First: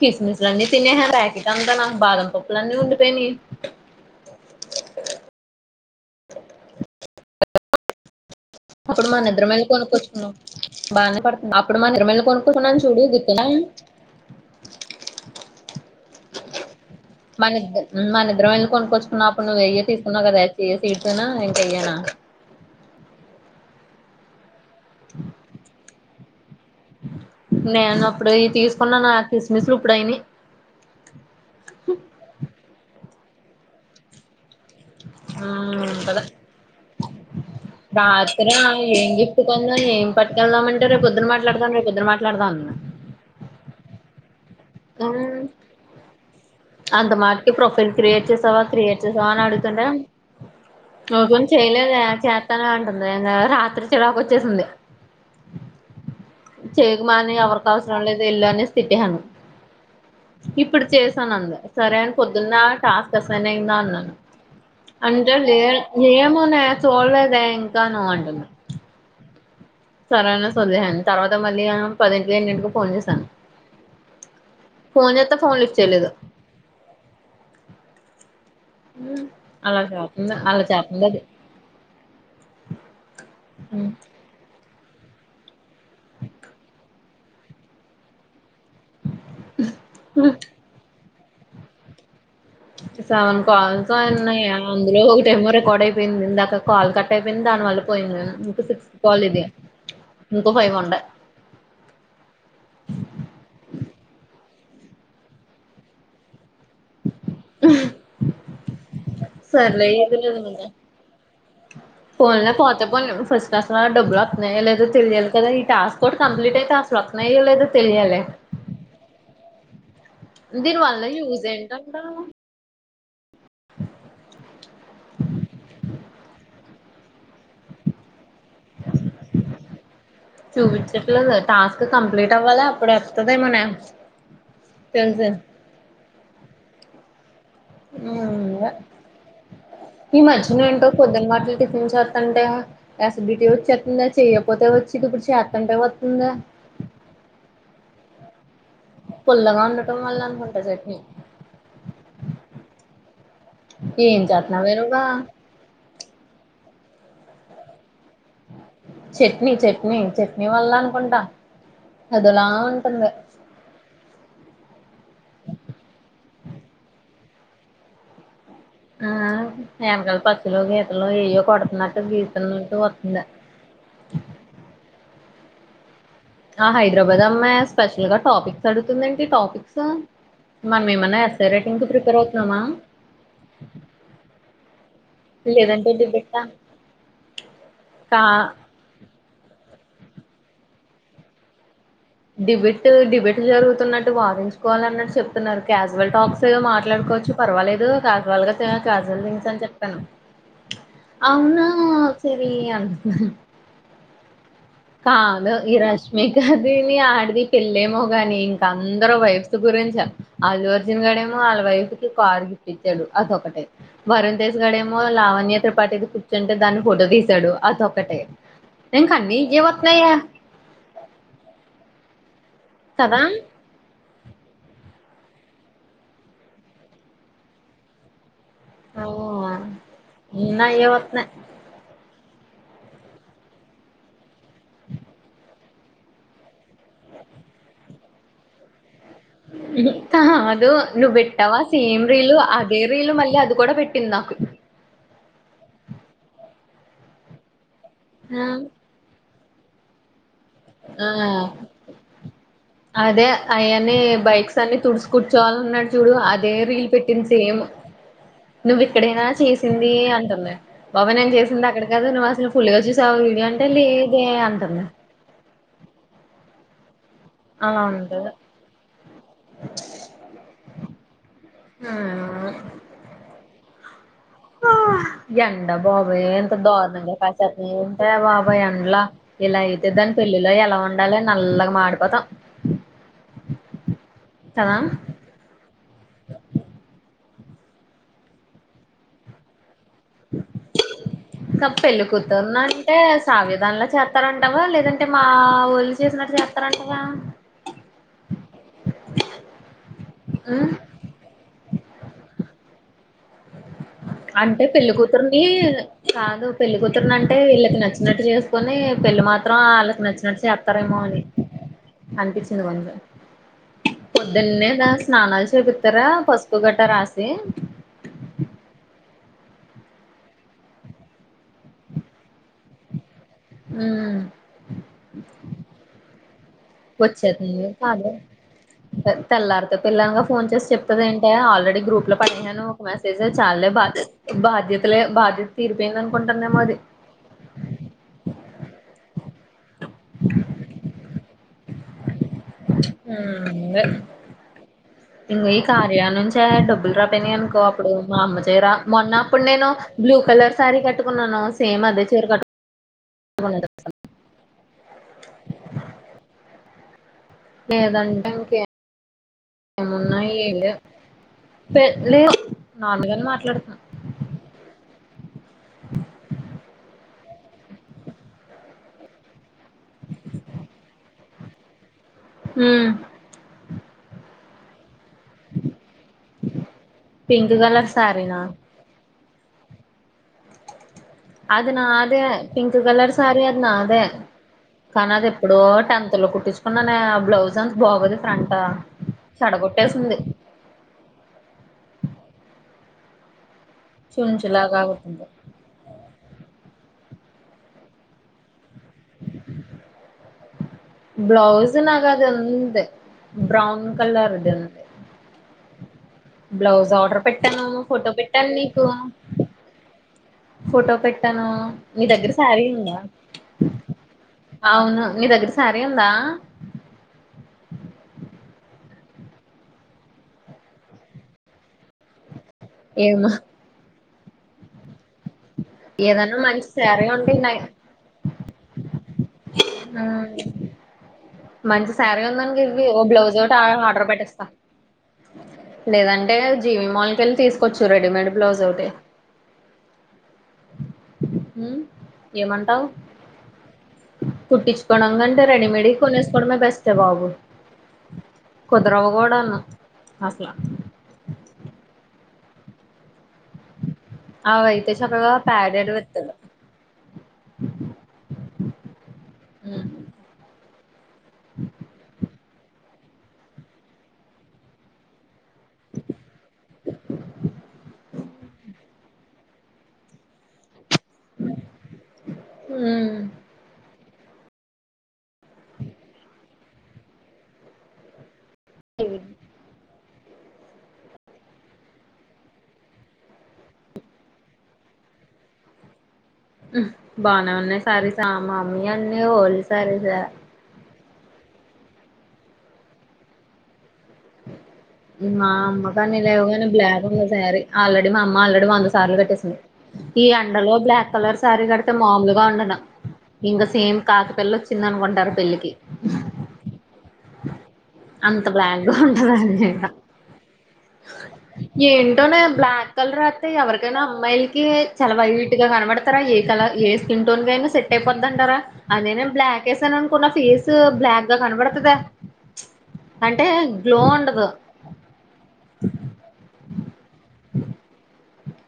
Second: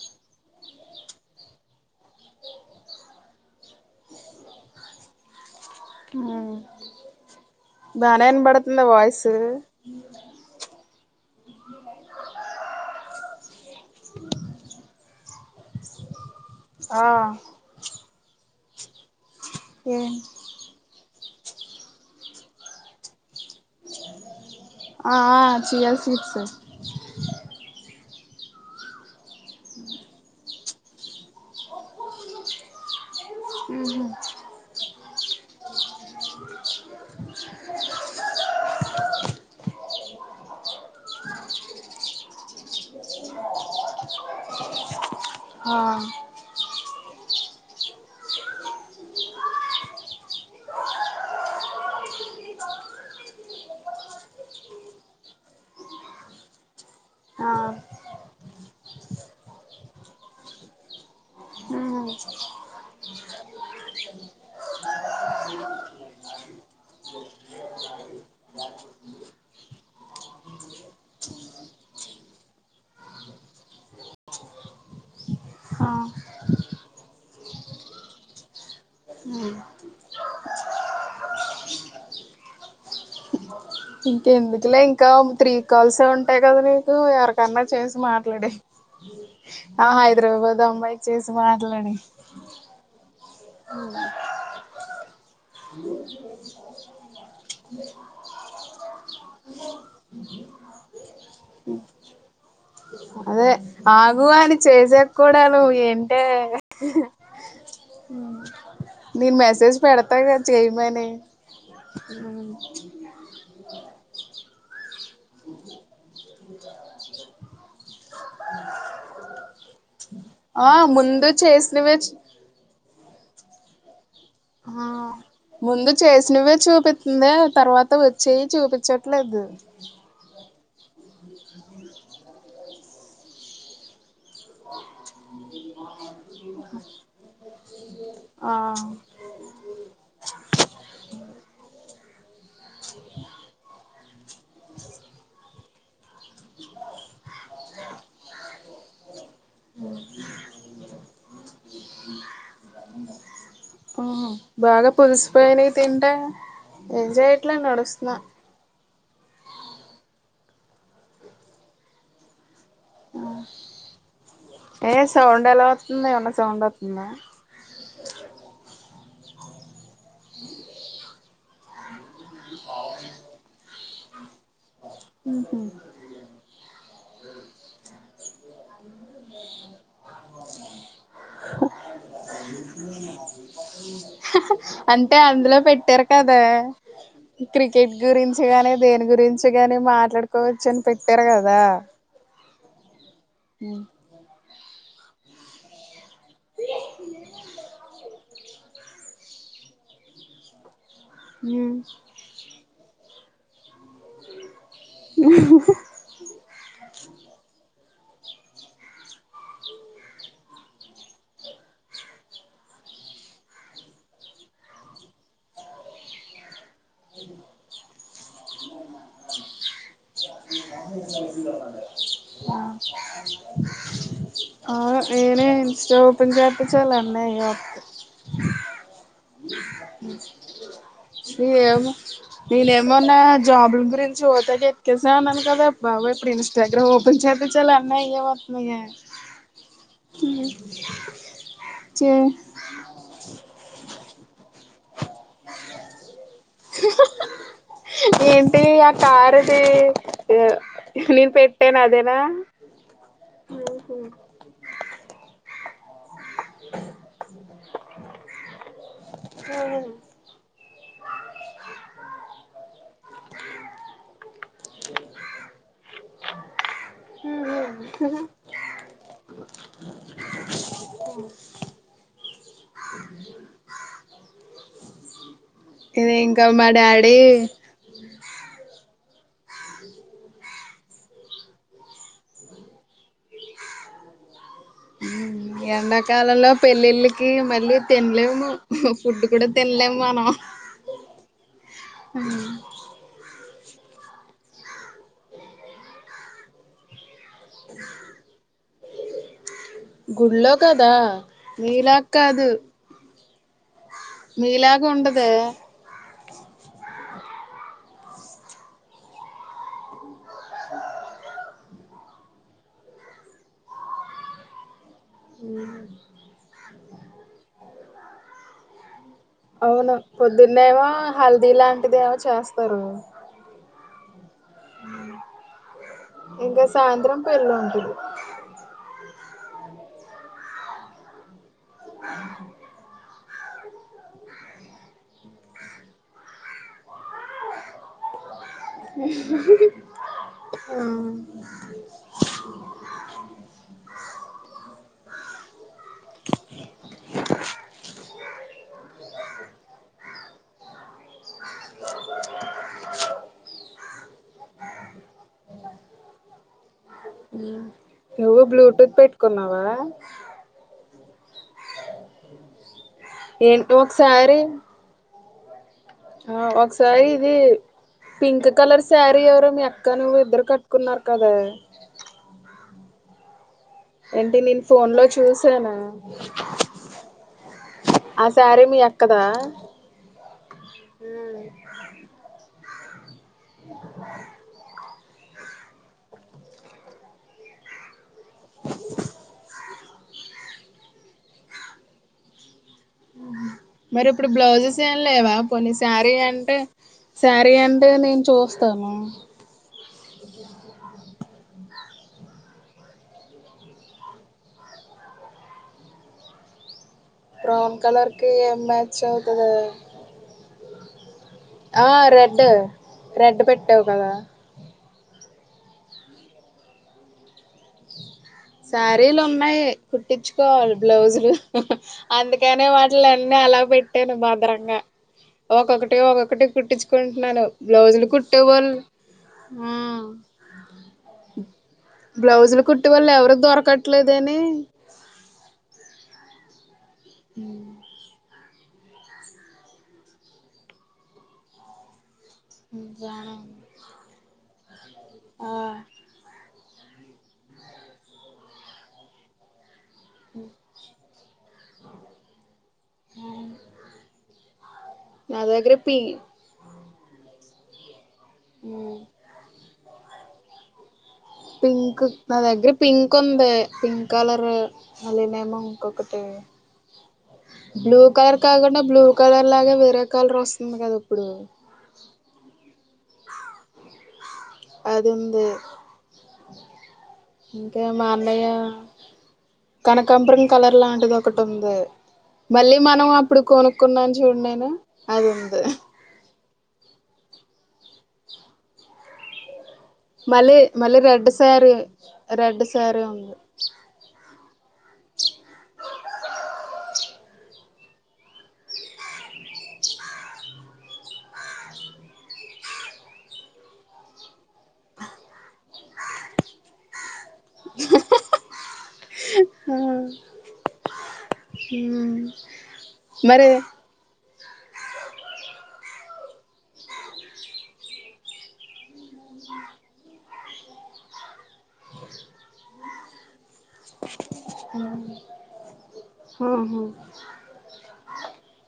కిస్మిస్లండి తినే హ ప్యాకిటంతనా బాదమ్ పొప్పులాన్న ఉండి పేనే ఆ బా అప్పుడు మా నిద్రమెల్లి కొనుక్కొచ్చుకున్నాం బానే పడుతున్నా అప్పుడు మా నిద్ర మెల్లి కొనుక్కోచుకున్నం చూడు గుతున్నాయా ఆ మా నిద్రం వెళ్ళి కొనుక్కొచ్చుకున్న అప్పుడు నువ్వు వెయ్య ఏ తీకున్నావు కదా చియ సీడ్నానా ఇంక ఇయ్యానా ఆ ఆ చియా సీడ్స్ నేను అప్పుడు తీసుకున్నా నా క్రిస్మిస్లు ఇప్పుడు అయిని ఆ ఇవ్వలే రాత్రి ఆ ఏం గిఫ్ట్ కొందాం ఏం పట్టుకెళ్దాంమంటే రేపోద్దున మాట్లాడదాం రేపొద్దున మాట్లాడదాం అంది గం ఆ అంత మాటకి ప్రొఫైల్ క్రియేట్ చేసావా క్రియేట్ చేసావా అని అడుగుతుంటే ఒపెన్ చేయలేద చేతానా అంటుందింకా రాత్రి చిరాకు వచ్చేసింది చేకుమాని ఆ ఎవర్కవసరం లేదు ఎళనేసీ తిట్టేసాను ఇప్పుడు చేసాను అంద సరే అని పొద్దున్న టాస్క్ అసైన్ అయిందా అన్నాను అంటే లే నఏమోనే చోలేదే ఇంకాను అంటున్ది సరే అన్న సోలేహాని తర్వాత మళ్ళీ ఇగ పదిటికో ఏన్నింటికో ఫోన్ చేశాను ఫోన్ జెతే ఫోన్ లిఫ్ట్ ఆ చేలేదు ఊ అలా చేతుందా అలా చేపుండదు ఇంకెందుకులే ఇంకా త్రీ కాల్సే ఉంటాయి కదా నీకు ఎవరికన్నా చేసి మాట్లాడే ఆ హైదరాబాద్ అమ్మాయికి చేసి మాట్లాడు సవన్ కాల్ సో అన్నాయా అందులో ఒక టైమ రికార్డ్ అయిపోయింది ఇందాకా కాల్ కట్ అయిపోయింది దా మళ్ళీ పోయింది సిక్స్ కాల్ ఇది ఇంకా ఫైవ్ ఉండే అదే ఆగు అని చేసా కూడాలు ఏంటే నేను మెసేజ్ సర్లే పెడతా కదా ఏదిలేదులే చేయమని పోన్లే పోతే పోని ఫస్ట్ కసలు డబ్బులు వతున్నాయో లేదో తెలియాలి కదా ఈ టాస్క్ ఒటి కంప్లీట్ అయితే అసల్ ఒ నయోలేదో తెలియాలే ఆ ముందు ఏంటంట చేసినవే చి ఆ ముందు చేసినవే చూపిస్తుంది తర్వాత వచ్చేయి చూపించట్లేదు చూపించట్లేదు టాస్క్ కంప్లీట్ అవ్వాలి అప్పుడు వతదేమోనే తెల్సే ఆ అ ఈ మధ్యన ఏంటో కొద్న మాటలు టిఫిన్ చేస్తంటే యాసిడిటీ వచ్చిస్తుందా చెయ్యపోతే వచ్చిది ఇప్పుడు చేతంటే వతుందా పుల్లగా ఉండటం వల్ల అనుకుంటా చట్నీ ఏం చేస్తున్నావే బాగా నువ్వు పులిసిపోయినే తింటా ఎంజాయ్యిట్లా అడుస్తుిన చట్నీ చట్నీ చట్నీ వల్ల అనుకుంటా అదలా ఉంటంద ఏ సౌండ్ ఎలా అవుతుంది ఏమన్న సౌండ్ అవుతుందా ఆ వెనకాల పచ్చులు గీతలో ఏయ్యో కొడుతున్నట్టు గీతల నుంూ వస్తుంద ఆ హైదరాబాద్ అమ్మాయి స్పెషల్ గా టాపిక్స్ అడుతుందండి టాపిక్స్ మన ఏమన్నా వస్తారేట్ ఇంక ప్రిపేర్ అవుతున్నామా అంటే అందులో లేదంటే పెట్టారు కదా డిబెట్టా క్రికెట్ కా గురించి గాని దేని గురించి గాని మాట్లాడుకోవచ్చు అని పెట్టారు కదా డిబెట్ డిబెట్ జరుగుతున్నట్టు వారి కోవాలన్నటు చెప్తున్నారు క్యాజువల్ టక్స్ ఏో మాట్లాడుకోవచ్చు పర్వాలదు కాజువల్గా క్యాజువల్ థిక్స్ చెప్పను ఉ అవునా సర అంట కాదు ఈ రష్మికదిని ఆడిది పళ్లి ళ్ళలేమో కాని ఇంక అందరు వైఫ్ గురించ ఆదిు అర్జున్ గడేమో వాళ్ళ వైఫ్కి కార్గి పించాడు అదొకటే వరుణ్సుగాడేమో లావణ్యయత్ర పాటిది కూర్చుంటే దాన్ని ఫోటో తీసాడు అతొక్కటే ఇంకాన్నీ ఏ వతున్నాయా కదా ఆ నేనే ఇన్స్టా ఓపెన్ చేప చాల అన్న అయ వ ఆ నా అయ్యే వత్తున్నాయి స నేనే ఏమన్నా జాబల గురించి ఓతగా ఎత్క్కేసా అన్నాను కదా బాబా ఇప్పు ఇస్టాగ్రామ్ ఓపెన్ చే ది చలన్నా ఎవతన్నా అదు నువ్వు పెట్టవా సేమ్ చే రీలు అదే రీలు మళ్ళీ అది కూడా పెట్ట కన్నా ఏంటి ఆ కారుది నన్ ఆ! పెట్టేన అదేనా అదే అయన్న బైక్స్ అన్ని తుడుసు కూర్చోవాలన్నాడు చూడు అది గేరల్ పెటింది సేమ్ నువ్వు ఇక్కడేదనా చేసింది అంటుంది బాబా నేను చేసింది అక్కడ కదా నువ్వు అసలు ఫుల్గా చూసి సౌడి అంటే లేదే అంటంది ఆ ఉంట ఆ ఎండా ఇది బాబు ఇంకా ఎంత మా దారుణంగా డాడీ కాశ ఎంత బాబ అబయ అండ్లా ఇలా అయితే దాని పెళ్లిిలో ఎలా ఉండాలి నల్లగా మాడిపోతాం కదా ఎండాకాలంలో పెళ్ళిళ్ళకి మళ్ళీ తినలేము ఫుడ్ కూడా తినలేము మనం కప్పెలు కుతున్నా అంటే సావి దానిలో చేస్తారంటావా లేదంటే మా ఒళ్ళు చేసినట్టు చేస్తారంటావా గుళ్లో ఉమ్ కదా నీలా కాదు అంటే మీలాగ పెళ్లి ఉండదే కూతురిని కాదు పెళ్లి కూతురున అంటే వీళ్ళకి నచ్చినట్టు చేసుకొని పెళ్ళలి మాత్రం వాళ్ళకి నచ్చినట్టు చెప్తారేమో అనిపించింది [unintelligible] పొద్దున్నేద స్నానాలు చేపిత్తారా పసుపు గట్ట రాసి అవునా పొద్దున్నే వో హల్దీ లాంటిదేవో చేస్తారు ఉమ్ ఇంకా సాయంత్రం పెళ్ళి వచ్చేతుంది ఉంటది [unintelligible] తెల్లారితే పిల్లనిగా ఫోన్ చేసి చెప్తాది ఏంటే ఆల్రెడీ గ్రూప్లో పడినను ఒక మెసేజ్ స చాల్లే బా బాధ్యతలే బాధ్యత తీరిపోయింది అనుకుంటుందేమో అది ఉహుహు ఉమ్ ఉమ్ ఇంగ ఈ కార్య నుంచే డబ్బులు రాపోయినాయి అనుకో అప్పుడు మా అమ్మ చీర మొన్న అప్పుడు నేను బ్లూ కలర్ శారీ కట్టుకున్నాను సేమ్ అదే చీర [unintelligible] ఉమ్ లేదంటే నువ్వు బ్లూటూత్ పెట్టుకున్నావా పెళ్లి నాన్నగారితో ఏంటి మాట్లాడుతున్నా ఒకసారి ఆ ఒకసారి ఇది పింక్ కలర్ శారీ ఎవరో మీ అక్క నువ్వు ఇద్దరు కట్టుకున్నారు కదా ఉమ్ అంటే నేను ఫోన్ లో చూసానా పింక్ కలర్ ఆ శారీనా శారీ మీ అక్కదా అది నాదే పింక్ కలర్ సారీ అది నాదే కానీ అది ఎప్పుడో టెన్త్ లో కుట్టించుకున్నానే ఆ బ్లౌజ్ అంత బాగోదే ఫ్రంట్ చెడగొట్టేసింది మరి ఇప్పుడు బ్లౌజెస్ చుంచులాగా ఏమి కుట్టింది లేవా కొన్ని సారీ అంటే సారీ అంటే నేను చూస్తాను [unintelligible] నాగా అది ఉన్నింది ఎంత బ్రౌన్ కలర్ది అంతే బ్లౌజ్ ఆర్డర్ పెట్టాను బ్రౌన్ ఫోటో కలర్ కి పెట్టాను ఏం నీకు మ్యాచ్ అవుతది ఫోటో పెట్ట టాను ఆ మీ దగ్గర రెడ్ సారీ ఉందా రెడ్ పెట్టావు కదా అవును నీ దగ్గర సారీ ఉందా శారీలు ఉన్నాయి కుట్టించుకోవాలి బ్లౌజులు అందుక కానే ఏమో వాటిలన్నీ అలా పెట్టాను భద్రంగా ఒకొక్కటి ఏదన్నా ఒకోక్కటి మంచి శారీ ఉంటే కుట్టించుకుంటున్నాను నా బ్లౌజులు కుట్టేవాళ్ళు ఆ మంచి శారీ ఉందానికి బ్లౌజులు ఇవి కుట్టే ఓ వాళ్ళు ఎవరు బ్లౌజ్ ఒకటి [unintelligible] ఆర్డర్ దొరకట్లేదని పెట్టేస్తా లేదం డెనెర్జి మేము మాల్కెళ్ళి తీసుకోచ్చు రెడీమేడ్ బ్లౌజ్ ఒకటి ఉమ్ ఉమ్ జాన్ కుట్టించుకోవడం కంటే రెడీమేడ్ కొనేసుకోవడమే బెస్ట్ అంతే బాబు కుదరవకూడాను అట్లా అవయితే చక్కగా నా దగ్గర ప్యాడడు పి వెత్తలు ఉమ్ పింక్ నా దగ్ మరి పింక్ ఉంది పింక్ కలర్ మళ్ళనే ఏమో ఇంకొకటి బ్లూ కలర్ కాకుండా బ్లూ కలర్ లాగే వేరే కలర్ వస్తుంది కద ఇప్పుడు అది ఇ ఇంకేం మా అన్నయ్య ఇవి కనకాంబ్రన్ కలర్ లాంటిది ఒకటి ఉంది మళ్ళీ మనం అప్పుడు కొనుక్కున్నాం చూడండి నేను అది ఉంది ఉమ్ బానే ఉన్నాయి శారీస్ మా మమ్మీ అన్ని ఓల్డ్ సారీస్ ఏ మళ్ళీ మళ్ళీ రెడ్ సారీ రెడ్ సారీ ఉంది మా అమ్మ కాని లేవుగా బ్లాక్ ఉంది శారీ ఆల్రెడీ మా అమ్మ ఆల్రెడీ వంద సార్లు కట్టేసింది ఈ ఎండలో బ్లాక్ కలర్ శారీ కడితే మాములుగా ఉండను ఇంకా సేమ్ కాకిపిల్ల వచ్చింది అనుకుంటారు పెళ్లిికి అంత బ్లాక్ గా ఉంటుదండి ఏంటోనే బ్లాక్ కలర్ వస్తే మరి ఎవరికైనా అమ్మాయిలకి చాలా వైట్ గా కనబడతారా ఏ కలర్ ఏ స్కిన్ టోన్ కి అయినా సెట్ అయిపోతుంటారా అదేనా బ్లాక్ బ్లాక్కేసా అనుకున్న ఫేస్ బ్లాక్ గా కనబడుతుందా అంటే గ్లో ఉండదు ఓహో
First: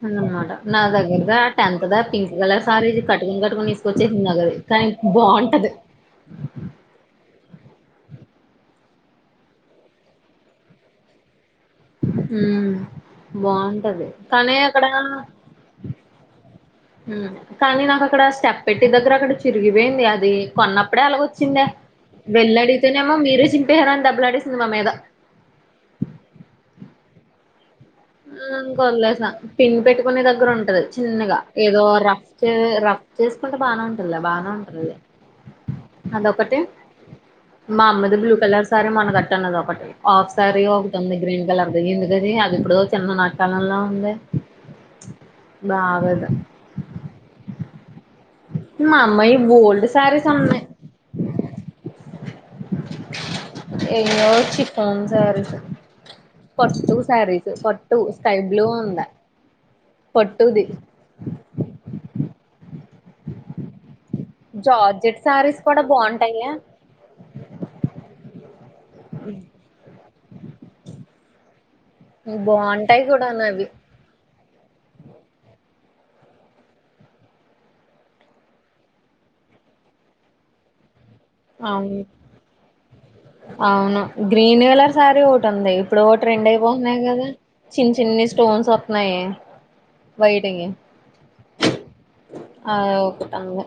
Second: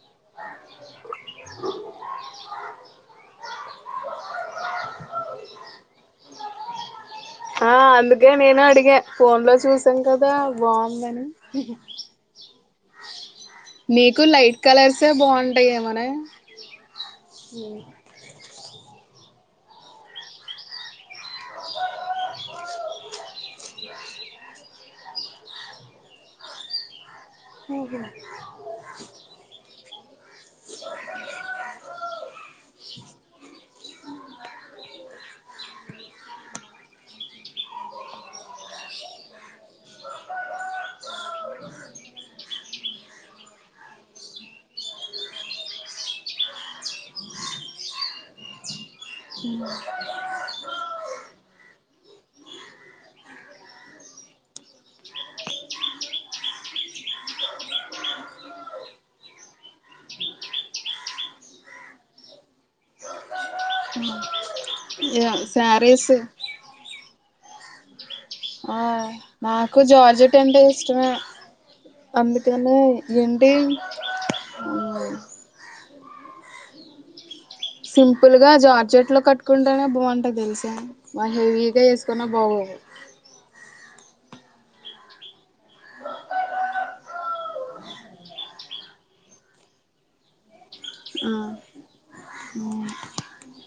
అద అనమాట నా దగ్గరద టెన్త్ ద పింక్ కలర్ సారీ కట్కొని కట్కొని ఇసుకొచ్చేసింది నాకది దానికి బాగుంటది ఆ అందుకే నేను అడిగా ఫోన్ లో చూసాం కదా బాగున్నాను ఉమ్ బాగుంటది నీకు కానీ లైట్ అక్కడ కలర్సే ఉమ్ బాగుంటాయేమోనే కానీ నాకు అక్కడ స్టెప్ పెట్టి దగ్గర అక్కడ చిరిగిపోయింది అది కొన్నప్పుడే అలాగ వచ్చిందే వెళ్ళి అడిగితేనేమో మీరే చింపేశారని డబ్బులు అడిస్తుంది మామ మీద ఊ ఇంక వదిలేసా పిన్ పెట్టుకోనే దగ్గర ఉంటది చిన్నగా ఏదో రఫ్ రఫ్ చేసుకుంటే బానే ఉ బానే ఉంటాది అదొకటి మా అమ్మది బ్లూ కలర్ సారీ మొన్న కట్టను అదొకటి హాఫ్ సారీ ఒకటుంది గ్రీన్ కలర్ ది ఎందుక ఇది అది ఎప్పుడో చిన్న నాట్యాకలలా ఉంది బాగోదు మా అమ్మయి బోల్డ్ శారీస్ ఉన్నాయి ఎయో చిఫ్ఫాన్ శారీస్ పట్టు శారీస్ పట్టు స్కై బ్లూ ఉందా పట్టుది జార్జెట్ శారీస్ కూడా బాగుంటాయి లే ఆ నాకు జార్జట్ అంటే ఇష్టమే అందుకనే బాగుంటాయి కూడాను ఏంటి అవి సింపుల్ గా జార్జెట్ లో కట్టుకుంటేనే బాగుంటాది తెలుసా అంత హెవీగా అవును వేసుకున్న బాగోవు అవును గ్రీన్ కలర్ శారీ ఒకటి ఉంది ఇప్పుడు ఓ ట్రెండ్ అయిపోతున్నాయి కదా చిన్ని చిన్ని స్టోన్స్ వస్తున్నాయి వైట్ గా ఆ ఒకటి ఉంది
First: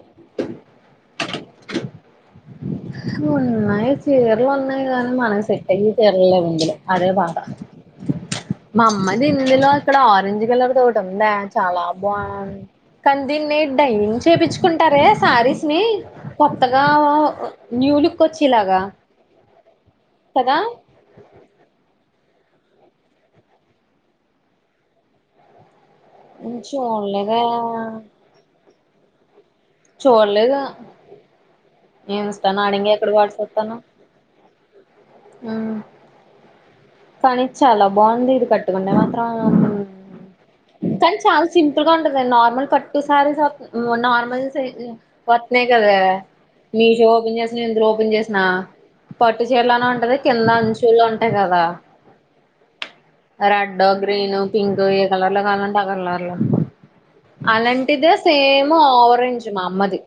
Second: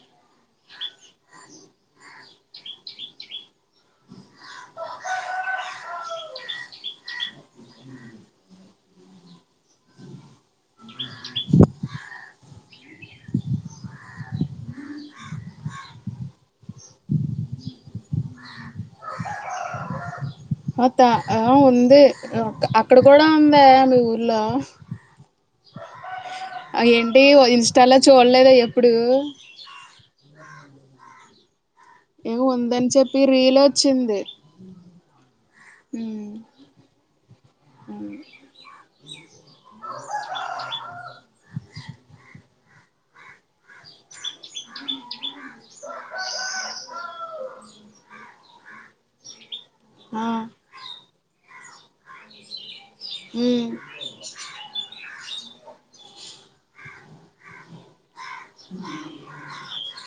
ఉన్నాయి చీరలున్నాయి కానీ మనకు సెట్టయె చీరలు లేవు ఇందులో అదే బాధ మా అమ్మ ది ఇందులో అక్కడ ఆరెంజ్ కలర్ ది ఒకటుందే చాలా బాన్ కానీ దీన్ని నడైయింగ్ చేపిచ్చుకుంటారే శారీస్ ని కొత్తగా ఆ ఊ న్యూ లుక్ వచ్చేలాగా కదా అతా అ వుంది అక్కడ కూడా ఉందా మీ ఊర్లో అ ఏంటి చూడలేదే ఇన్స్టాలో చూడలేదా ఎప్పుడు చూడలేదు ఏం ఇన్స్టాను ఉందని అడిగి ఎక్కడ చెప్పి రీల్ వాట్సప్తాను వచ్చింది ఊమ్ కానీ చాలా బాగుంది ఇది కట్టుకుంటే మాత్రం కానీ చాలా సింపుల్ సింపుల్ గా ఉంటది నార్మల్ పట్టు సారీస్ నార్మల్ సైజు వత్నియ్యి కదే మీ షో ఓపెన్ చేసిన ఇందులో ఓపెన్ చేసిన ప పట్టు చీరలోనే ఉంటది ఆ కింద అంచులో ఉంటాయి కదా ఉమ్, రెడ్ గ్రీను పింక్ ఏ కలర్లో కావాలంటే ఆ కలర్లో అలాంటిదే సేమ్ ఆరెంజ్ మా అమ్మది.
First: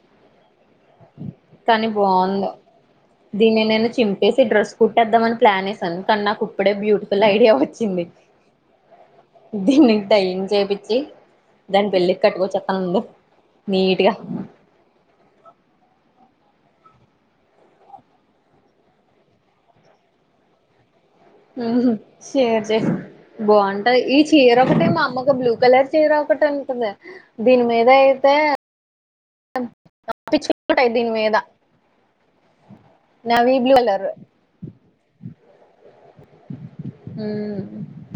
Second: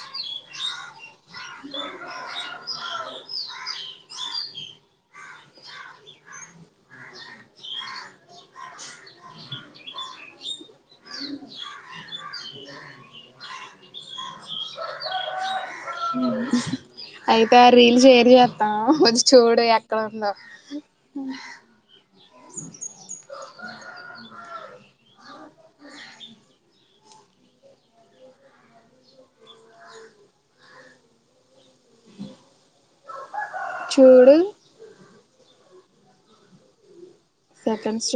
కాని బావుంది. దీన్ని నేను చింపేసి డ్రెస్ కుట్టేద్దామని ప్లానేసాను కానీ నాకు ఇప్పుడే బ్యూటిఫుల్ ఐడియా వచ్ చ్చింది. దీన్ని టైయింగ్ చేపిచ్చి దాని పెళ్ళి కట్టుకోచ్ఛేత్త నుండు నీటిగా మ్ అయితే ఆ రీల్ షేర్ చేస్తా కొద్దిగ చూడు ఎక్కడుందో మ్ హూ షేర్ చెయ్ బాగుంటాది ఈ చీర ఒకటి మా అమ్మకి బ్లూ కలర్ చీర ఒకటి ఉంటుంది. దీని మీదయితే [unintelligible] దీన్మిద నావి బ్లూ కలర్ చూడు సెకండ్స్ మ్.